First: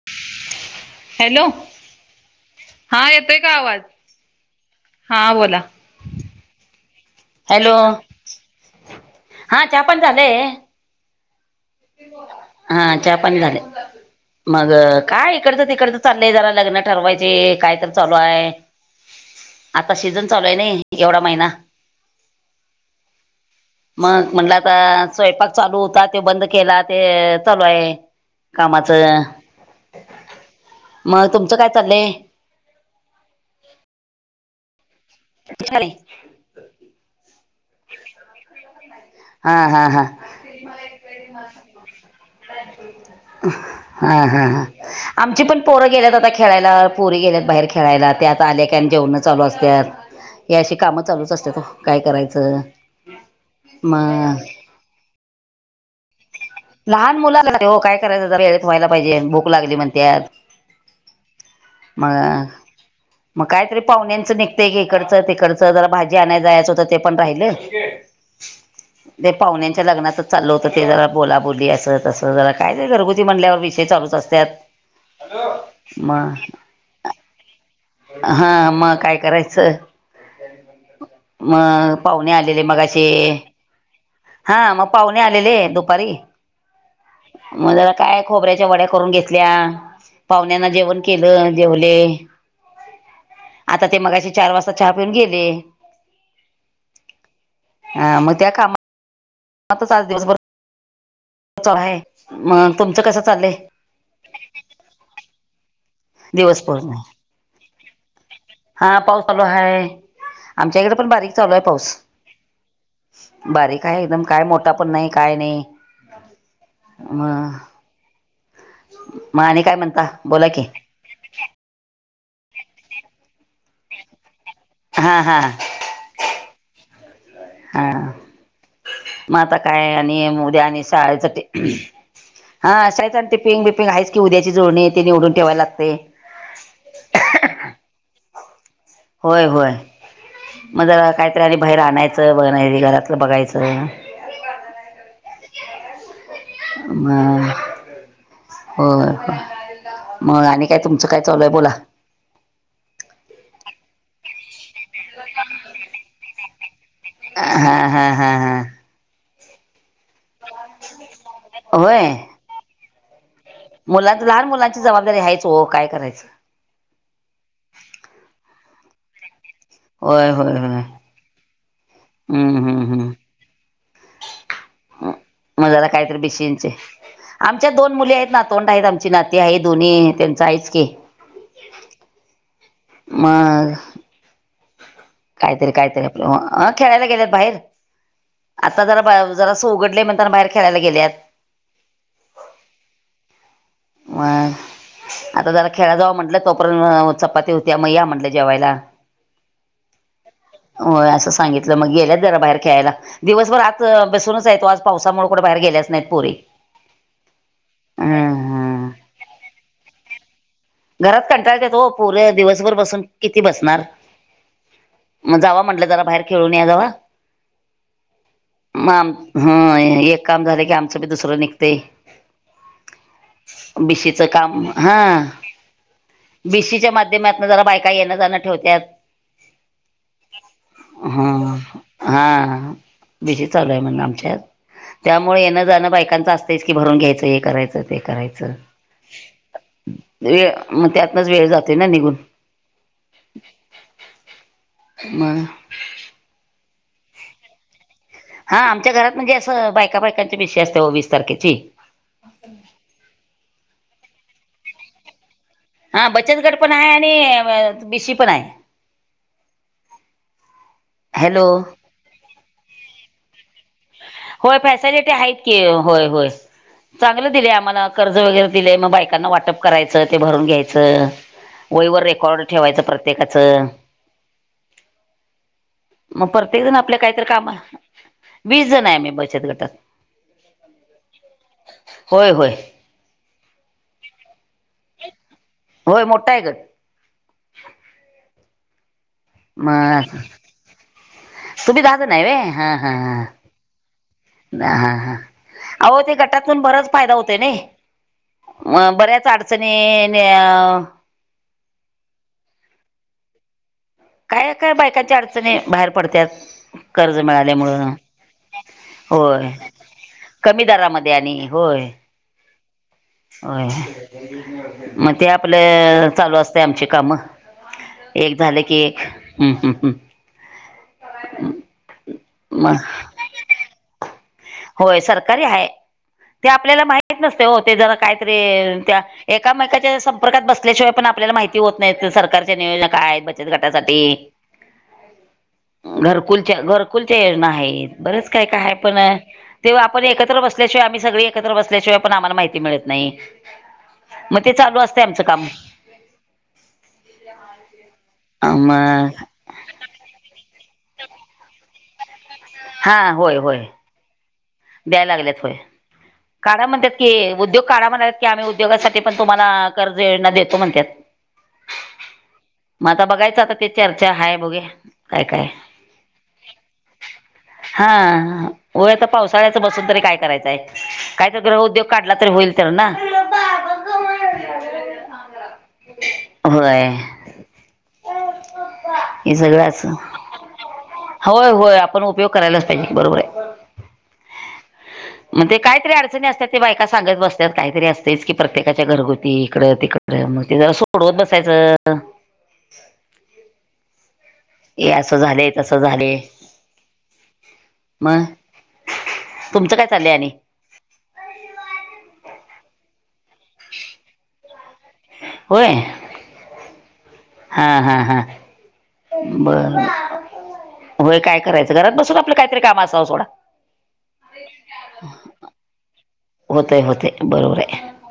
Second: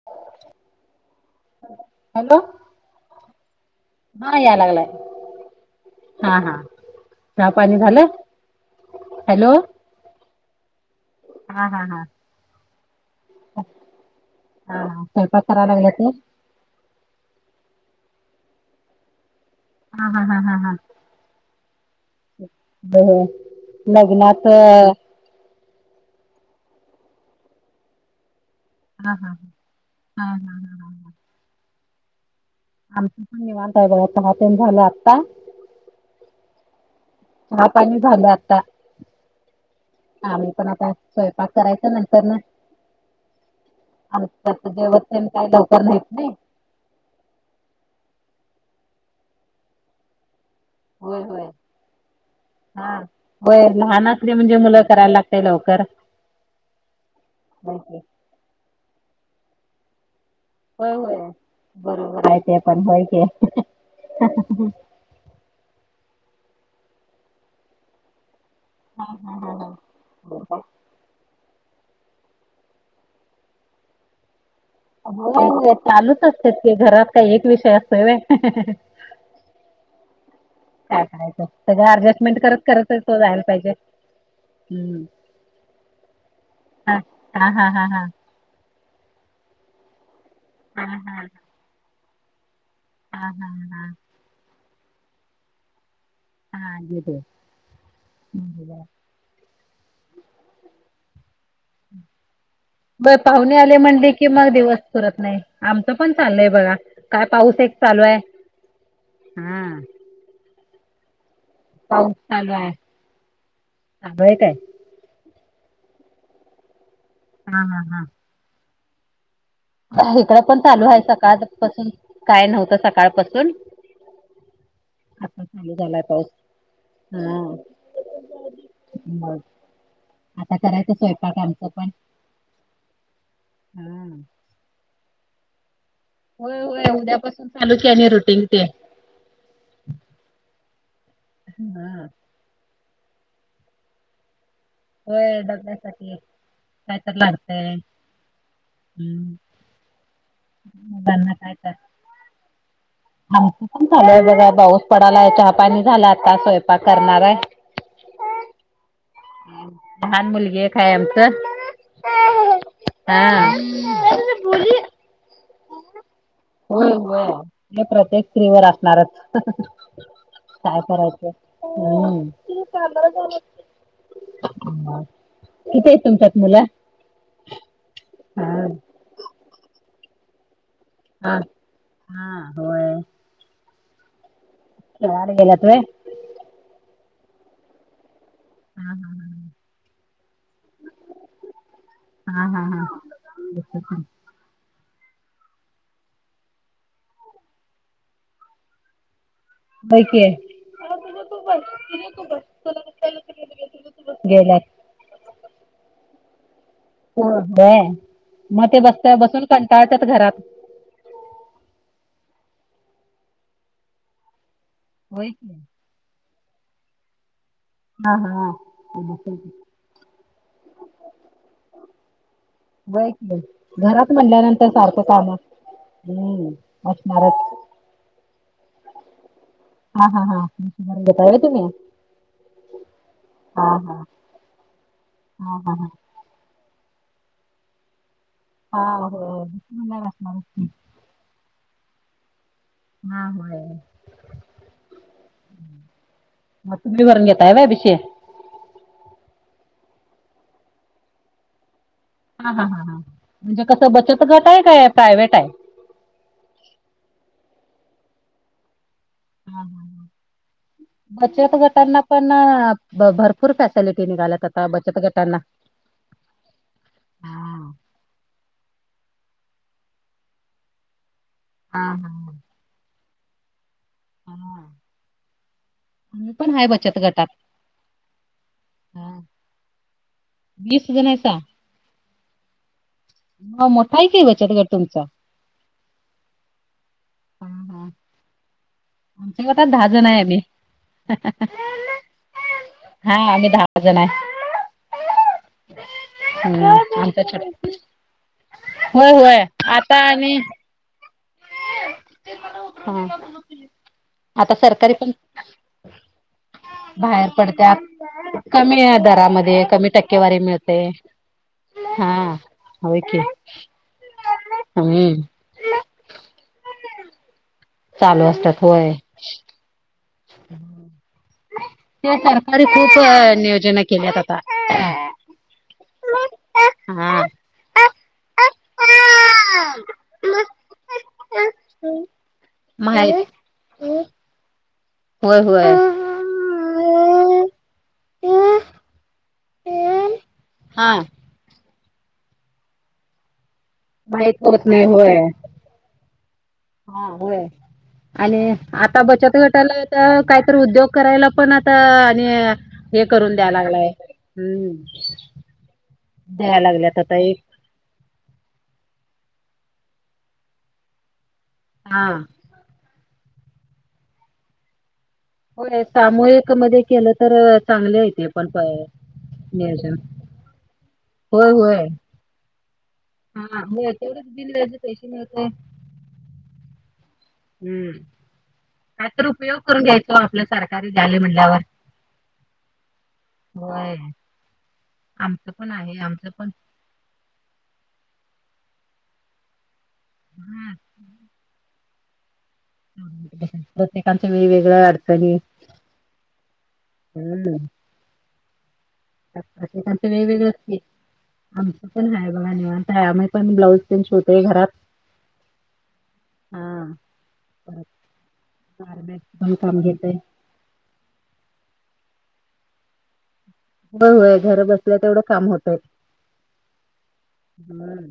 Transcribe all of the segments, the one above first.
[inaudible] Hello hello हा येतोय का आवाज? हा याय लागलाय हा बोला हा हा चहा हॅलो पाणी झालं हॅलो हा चहा पाणी झालंय हा हा हा हा चहा पाणी झाले मग हा काय स्वयंपाक इकडच करायला लागला तिकडच ते चाललंय जरा लग्न ठरवायची काय तर चालू आहे आता हा हा सीझन हा चालू आहे हा ना हा एवढा महिना हो हो मग लग्नात म्हणलं आता स्वयंपाक चालू होता तो बंद केला ते चालू आहे हा कामाचं हा हा हा हा ह ह ह तुं काय चाललय? आमच पण निवांत आहे बघा चहा पिऊन झाल आत्ता खले [unintelligible] चहा पाणी झालं आता हा हा हा आम्ही पण आता स्वयंपाक करायचा नंतर न हा हा हा आमच्यात जेवण तेन आमची काय पण लवकर पोरं होत गेल्यात नाही आता [unintelligible] खेळायला पोरी गेल्यात बाहेर खेळायला त्या आता आल्या कि आणि जेवण चालू असतात या शिक काम होय चालूच होय असत्यात ओ काय करायच हा होय लहान असले म्हणजे मुलं करायला लागतेय लवकर लहान मुलं होय हो की काय करायचं जरा वेळेत व्हायला पाहिजे भूक लागली म्हणत्यात होय होय मग बरोबर आहे ते पण होय की मग हा कायतरी पाहुण्यांचं निघ तेक इकडचं तिकडचं जरा भाजी आणायला जायचं होत ते पण राहिलं ते हा हा हा पाहुण्यांच्या लग्नाच चालल होत ते जरा बोला बोली अस तसं जरा काय घरगुती म्हणल्यावर विषय चालूच असतात हो म चालूच असतात की घरात काही एक विषय असतोय व्हय हा मग काय करायचं काय करायचं सगळं मग पाहुणे ॲडजस्टमेंट करत आलेले मग करतच असे तो जायला पाहिजे हा मग पाहुणे आ लेले दुपारी हां हां हां हां मजरा हां काय खोबऱ्याच्या वड्या करून घेतल्या पाहुण्याना हां जेवण हां केलं जवले हां हां आता हां ते मगाशी चार वाजता चहा पिऊन गेले. हा तीथे [unintelligible] आता आज दिवसभर च आहे मग तुमचं कसं चाललंय. म्हणली की मग दिवस पुरत नाही आमच पण चाललय दिवस बघा पूर्ण काय पाऊस एक चालू आहे. हा पाऊस चालू आहे हां आमच्याकडे पण बारीक चालू आहे. पाऊस चालू आहे बारीक आहे एकदम काय मोठा पण नाही काय नाही. हा हा हा. म आणि काय म्हणता इकडं बोला पण की चालू आहे सकाळ पासून काय नव्हतं सकाळपासून हा हा आता चालू झालाय पाऊस हा. म आता काय आणि उद्या आणि करायचा स्वयंपाक शाळेसाठी आमचं पण. हा शाळेत आणि ते पिंग बिपिंग हा. आहेच की उद्याची जुडणी तेनी निवडून ठेवाय लागते. होय होय उद्यापासून चालूच आहे रुटीन ते. होय होय मग जरा काहीतरी आणि बाहेर हा. आणायचं बघ घरातलं बघायचं होय डबण्यासाठी काय तर लागतंय. हो हम्म. मग आणि काय तुमचं काय मुलांना चालूय बोला. आमच पण झालय बघा पाऊस पडाला चहापाणी झाला आता स्वय हा हा हा हा. लहान मुलगी आहे काय आमच होय हा मुलांच लहान मुलांची जबाबदारी हा येच ओ काय करायचं. होय होय ते प्रत्येक स्त्रीवर असणारच होय होय काय होय करायचं हम्म. [unintelligible] मजाला किती आहेत काहीतरी तुमच्यात मुलं? बेशींचे आमच्या दोन मुली आहेत हा. नातोंड आहेत आमची नाती आहे दोन्ही त्यांच आहेच की. हा हा होय. मंग. खेळायला गेल्यात काहीतरी व्हय. कायतरी आपल्या अ खेळायला गेल्यात बाहेर आता हा हा जरा जरास उघडले म त्यांना बाहेर खेळायला गेलेत. हा हा हा. मग. आता जला खेड जाव म्हटलं तोपर्यंत चपाती होती मग या म्हटले जेवायला. होय की. होय असं सांगितलं मग गेल्यात जरा बाहेर खेळायला. दिवसभर आज बसूनच गेल्यात आहेत आज पावसामुळे कुठे बाहेर गेल्याच नाहीत पोरीे. होय काय मग ते बसत बसून कंटाळतात घरात घरात कंटाळत्यात हो पूर दिवसभर बसून किती बसणार. होय मग की. जाव म्हंटलं जरा बाहेर खेळून या जाव. हा हा मग आम होय हा एक काम झालं की आमचं बी दुसरं निघतय. की घरात भिशीचं काम म्हणल्यानंतर हा. सारखं काम हम्म भिशीच्या असणारच माध्यमातन जरा बायका येण जाणं ठेवत्यात हा हा हा घेताय व्हय हा तुम्ही हा भिशी हा चालू आहे हा मग आमच्यात. त्यामुळे हा येनं हा हा जाणं बायकांचं असतयस की भरून घ्यायचं हे करायचं ते करायचं. हा हो. [unintelligible] म वेळ जाते ना निघून हा होय. [unintelligible] मग मग तुम्ही भरून घेताय व्हय भिशी. हा आमच्या घरात म्हणजे असं बायका बायकांची भिशी असते व वीस तारखेची. हा हा ह हां म्हणजे कसं बचत गट आहे काय प्रायव्हेट आहे. हा बचतगड पण आहे आणि बीशी पण आहे. ह ह बचत हॅलो गटांना पण भरपूर फॅ होय फॅसलिटी आहेत की होय होय. चांगलं दिलंय हा आम्हाला कर्ज वगैरे दिलेय मग बायकांना वाटप करायचं ते भरून घ्यायचं. हा वईवर हा. रेकॉर्ड ठेवायचं प्रत्येकाचं. हा मग आम्ही पण प्रत्येक आहे जण बचत आपल्या काहीतरी गटात. काम ण मी हा बचत गटात वीस जण आहेसा होय होय. हो मोठा आहे का बचतगट तुमचा. होय मोठा आहे ग. हा हा. आमच्या गटात दहा जण मग आहे आम्ही. तुम्ही दहा जण आहे व्हय हा हा आम्ही दहा जण आहे ह हा ह. अहो ते गटातून हम्म बरच फायदा आमचा होत छोट नाही अ होय बऱ्याच होय अडचणी आता न आणि हो. काय काय बायकांच्या अडचणी बाहेर पडतात कर्ज बाहेर मिळाल्यामुळ. पडत्यात. कमी होय दरामध्ये कमी टक्केवारी कमी मिळते. दरामध्ये आणि होय हा होय की होय हम्म मधी आपलं चालू असते आमची काम चालू एक झालं की एक हम् त्या सरकारी मग खूप नियोजन केल्यात आता होय सरकारी आहे ते आपल्याला हा माहत नसते हो ते जरा काहीतरी त्या एकामेकाच्या संपर्कात बसल्याशिवाय पण आपल्याला माहिती होत नाही सरकारच्या नियोजना काय आहेत माहित बचत गटासाठी होय होय घरकुलच्या घरकुलच्या योजना आहेत बरेच काय काय पण तेव्हा आपण एकत्र बसल्याशिवाय हा आम्ही सगळी एकत्र बसल्याशिवाय पण आम्हाला माहिती मिळत नाही माहित मग ते होत चालू नाही असते होय आमचं काम हा होय आणि आता मग बचत घटाला काहीत उद्योग करायला पण आता आणि हे हा करून होय द्याय होय लागलाय द्याय लागल्यात होय द्याय का म्हणतात लागल्यात की आता एक उद्योग काढा म्हणात की आम्ही उद्योगासाठी पण तुम्हाला कर्ज देतो म्हणतात हा. मग आता बघायचं आता ते चर्चा हाय बघूया काय काय होय सामूहिक मध्ये केलं तर चांगले य ते पण पावसाळ्याच बसून नियोजन तरी काय करायचंय काही तर होय ग्रह होय उद्योग काढला तरी होईल तर ना. हा हो तेवढेच बिल व्याज पैसे नतय. होय. हम्म कायत हे उपयोग सगळं करून असं घ्यायचो. आपलं सरकारी द्याले होय म्हणल्यावर होय आपण उपयोग करायलाच पाहिजे बरोबर आहे होय मग आमचं ते पण कायतरी आहे अडचणी आमचं असतात पण ते बायका सांगत बसत त काहीतरी असतेच की प्रत्येकाच्या घरगुती इकडं तिकडं मग ते जरा हा सोडवत बसायचं प्रत्येकांचं मीळ वेगळं हे असं अडचणी झालंय तसं झालंय हम्. मग तुमचं काय ण ते चाललंय आणि? वेगवेगळ असते आमचं पण आहे बघा निवांत आहे आम्ही पण ब्लाऊज पिन शोवतोय घरात होय हा हा परत हा हा गारमेंटच पण बर काम घेतय होय काय करायचं घरात बसून आपलं काहीतरी काम असावं सोडा होय होय घर बसल्या तेवढं काम होतय होतय, होतय बरोबर आहे हं.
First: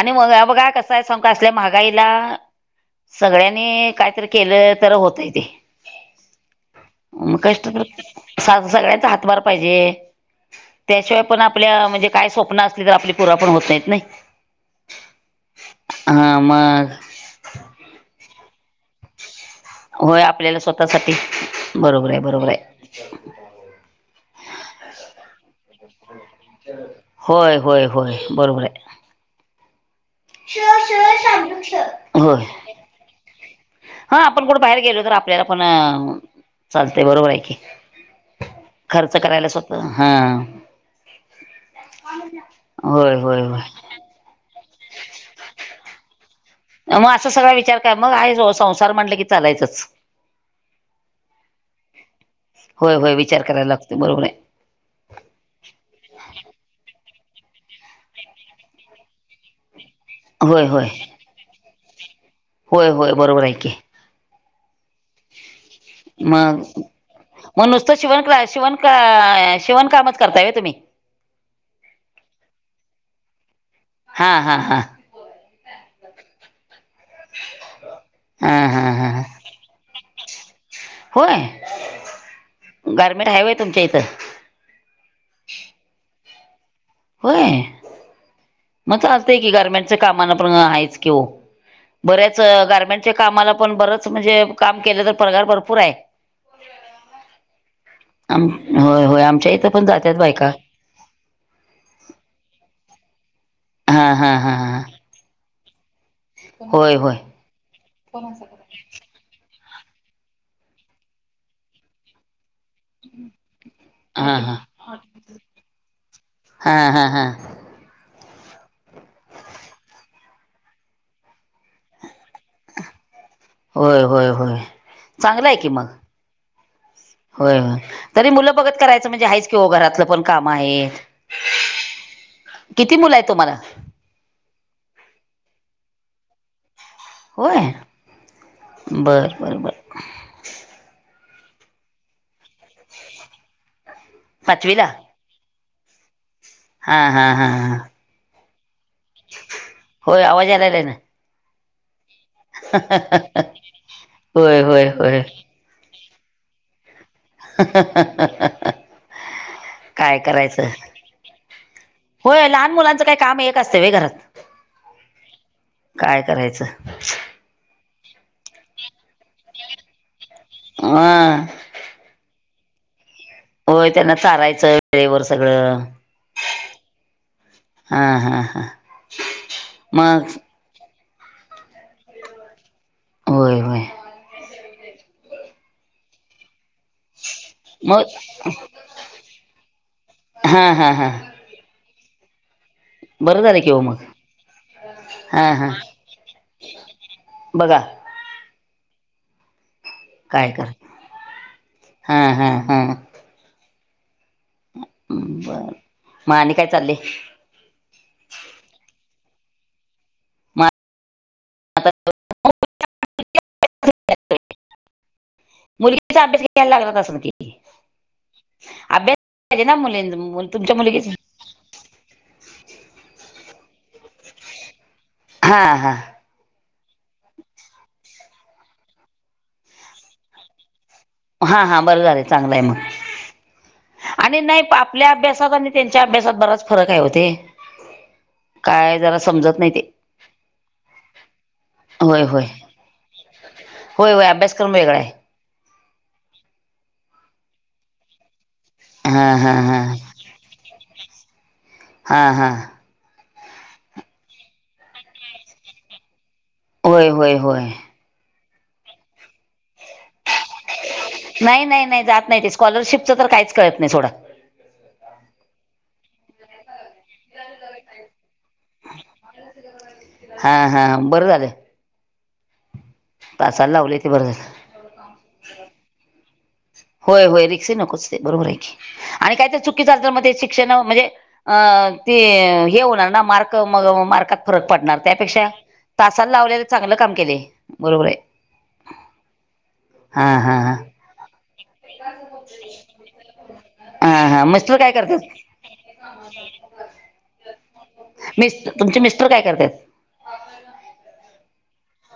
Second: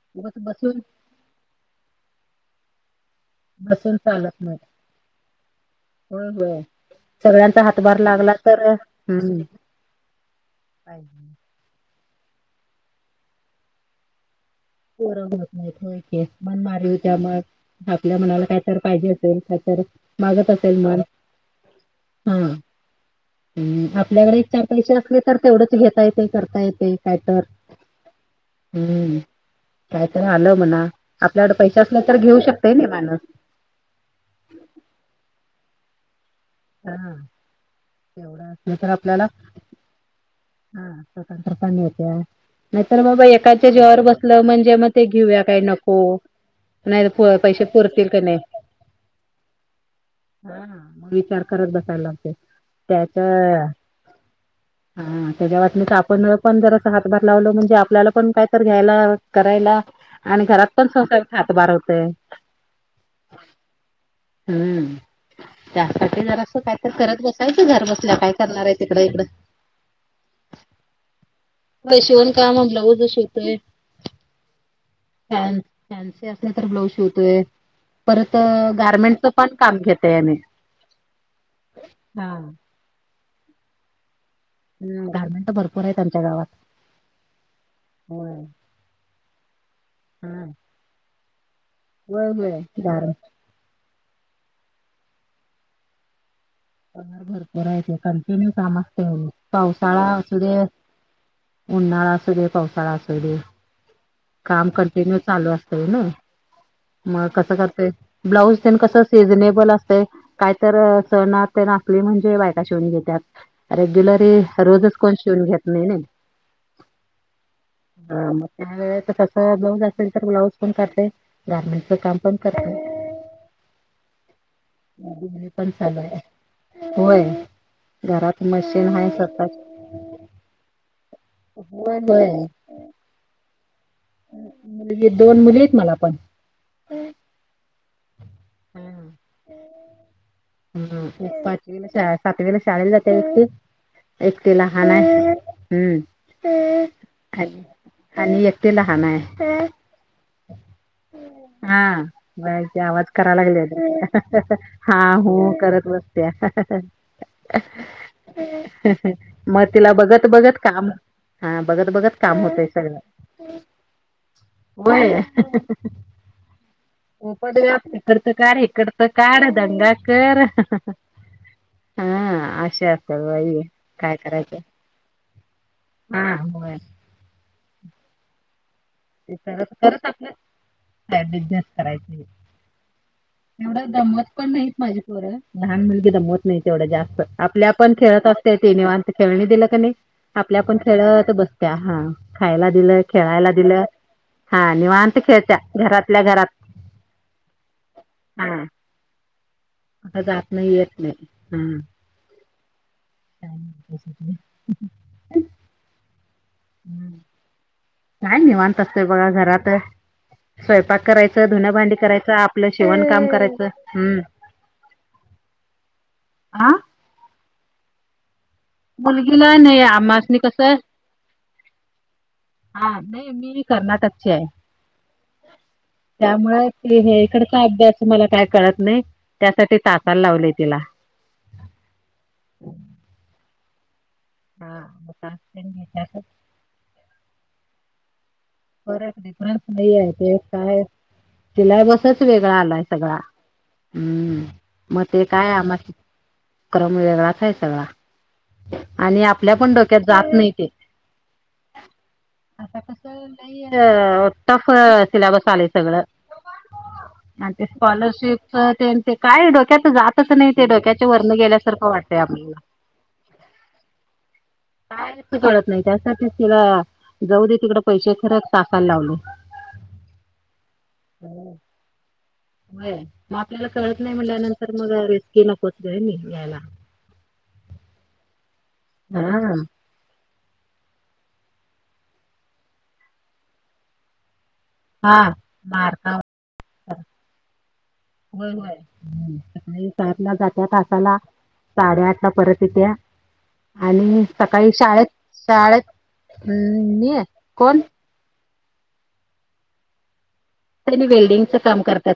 आणि म उगाच बघा बसून कस आहे सगुका असल्या महागाईला सगळ्यांनी बसून काहीतरी चालत नाही. केलं तर होतय ते. होय, होय मग सगळ्यांचा कष्ट तर हातभार लागला तर सगळ्यांचा हातभार हम्म. पाहिजे हा [unintelligible] त्याशिवाय पण आपल्या म्हणजे काय स्वप्न असली तर आपली पुर पण होत नाही नाही? पुर्ण होत नाहीत होयकी हा मन मारण मग हो त्या मग आपल्या मनाला काय तर पाहिजे. होय मारत आपल्याला असेल मान स्वतःसाठी बरोबर आहे हा. बरोबर आहे हम्म आपल्याकडे एक, चार पैसे असले तर तेवढंच घेत काही पण करता येते कायटर होय होय होय बरोबर आहे हम्म. काय तर आलं म्हणा आपल्याकड पैसे असले तर घेऊ होय शकते ना माॅणर हा आपण कुठ बाहेर गेलो तर आपल्याला पण चालत हां. बरोबर आहे की तेवढं असलं तर खर्च आपल्याला करायला स्वतः हा स्वतंत्र पण येत्या. नाहीतर मग होय बाई होय होय एकाच्या जेवावर बसलं म्हणजे मग ते घेऊया काय नको मग नाही असा सगळा पैसे विचार करा पुरतील का नाही मग संसार म्हटलं की चालायचच? हा मग विचार करत बसायलागते होय होय त्याच्या विचार करायला लागतो बरोबर आहे हा त्याच्या वाटनेत आपण पण जर अस हातभार लावलं म्हणजे आपल्याला पण काय तर घ्यायला करायला आणि होय घरात पण होय संसार हात भार होतय. होय होय बरोबर आहे की हम्म त्यासाठी जरा अस मग काय तर करत बसायचं मग घर नुसतं बसल्या शिवण काय क्ला करणार आहे शिवण का तिकड, इकडं, शिवण कामच करताय होय तुम्ही होय शिवण काम ब्लाउज शिवतोय. हा हा हा. फॅनस फॅन्सी असल्या तर ब्लाऊज शिवतोय परत हा हा हा गारमेंटच पण काम घेते आहे मी. होय. हा. गारमेंट आहे होय तुमच्या इथं? ह गारमेंट तर भरपूर आहेत आमच्या गावात. होय होय मग चालतय की गारमेंटच्या कामाना हा. पण आहेयच कि हो. होय बऱ्याच होय गार गारमेंटच्या कामाला पण बरच म्हणजे काम केलं तर पगार भरपूर आहे. पगार भरपूर आहे की आम कंटिन्यू काम असत होय होय आमच्या इथं पण पावसाळा जात्यात अस बायका दे उन्हाळ अस दे, पावसाळा अस दे, हा. हा हा काम हा कंटिन्यू चालू असतय ना होय होय मग कस करता येईल? ब्लाऊज ते कसं सीझनेबल असतं काय तर सण असते ना असली की म्हणजे शिवून घेतात रेग्युलरी हा हा रोजच कोण शिवून घेत नाही नाइ. हा हा हां. हा मग काय? कस ब्लाउज असेल तर ब्लाउज पण करते, गार्मेंटच काम पण करते. होय, होय, होय. चांगलं हे आहे की पण मग चालू आहे. होय, होय तरी घरात मुलं बघत मशीन आहे करायचं म्हणजे आहेच कि स्वतःच हो घरातलं पण काम आहेत. होय होय. किती मुलं आहे तुम्हाला? मुलगी दोन मुली आहेत मला पण. होय बर बर बर. हम्म एक पाचवीला शाळा सातवीला शाळेला जाते की. एक ती पाचवीला लहान आहे हा हा हम्म हा हा आणि एक ते लहान आहे होय आवाज यायलाय ना हा. ती आवाज करा लागली आहे होय होय हा. होय हो करत बसत्या मग तिला काय बघत बघत करायचं काम हा बघत बघत काम होय होतय लहान सगळ मुलांचं काय काम एक असतं व्हय घरात होय काय करायचं? हो पण इकड तर काढ इकड तर काढ दंगा कर अ हा आशा [unintelligible] होय त्यांना चारायचं वेळेवर सगळं हा होय हां हां हां! ते खरच आपलं का बिझनेस करायचे. होय होय एवढं दमवत पण नाहीत माझी खरं लहान मुलगी दमवत नाही तेवढं जास्त आपल्या आपण मग खेळत असते ते निवांत खेळणी दिलं का नाही. आपल्या हा आपण हा हा खेळत बसत त्या हा खायला दिलं बरं खेळायला झालं की हो दिलं मग हा निवांत हा खेळच्या हा घरातल्या घरात. बघा हा आता काय जात कर नाही येत नाही हम हा हा हा ह [unintelligible] बर मग आणि काय चाललय? काय निवांत असतय बघा घरात मग स्वयंपाक करायचं, धुन भांडी, करायचं आपलं शेवण काम करायचं हम्म मुलगीचा अभ्यास आ? घ्यायला लागत असल की? अभ्यास मुलगीला पाहिजे ना नाही मुलीं आमास नी कसं तुमच्या मुलगीच हा नाही मी कर्नाटकची हाय. हा हां त्यामुळे त हे इकडचा अभ्यास मला काय कळत नाही त्यासाठी तासाला लावले तिला. हा हा बरं झालं चांगलंय मग. आणि नाही हा आपल्या मग तास अभ्यासात आणि तेन त्यांच्या घेत्यातच. अभ्यासात बराच फरक आहे ओ ते काय बरक जरा समजत डिफरन्स नाही लई आहे ते काय होय सिलॅबसच होय वेगळा आलाय सगळा. होय होय हम्म अभ्यासक्रम वेगळा मग आहे. ते काय अभ्यासक्रम वेगळाच आहे सगळा. आणि हा हा आपल्या पण हा डोक्यात जात नाही ते हा हा आता टफ सिलेबस आलेय सगळं होय होय आणि ते होय स्कॉलरशिप ते काय डोक्यात जात तस नाही ते डोक्याच्या वरण नाही नाही गेल्यासारखं नाही वाटतंय जात नाही ते आपल्याला स्कॉलरशिपचं तर काहीच कळत नाही सोडा. कायच कळत नाही त्यासाठीच तिला जाऊ दे तिकडे पैसे खरच टाकायला लावले. हा हा बरं झाल. होय मग आपल्याला लावले कळत ते नाही बरं म्हणल्या झालं. नंतर मग रिस्की नकोच आहे रिक्स घ्यायला. होय होय रिस्की नकोच ते बरोबर आहे की हा आणि काय तर चु शिक्षण म्हणजे ते होणार ना मार्क मार् फरक पडणार हा त्यापेक्षा मार्का तासाला लावलेलं चांगलं काम केले बरोबर आहे. हो सकाळी हा सातला हा जात्या हा तासाला. साडेआठ ला परत येत्या. आणि हा हा सकाळी मिस्टर काय शाळेत करतात शाळेत गेली, कोण? मिस् तुमचे मिस्टर काय करतात? त्यांनी वेल्डिंगच काम करतात.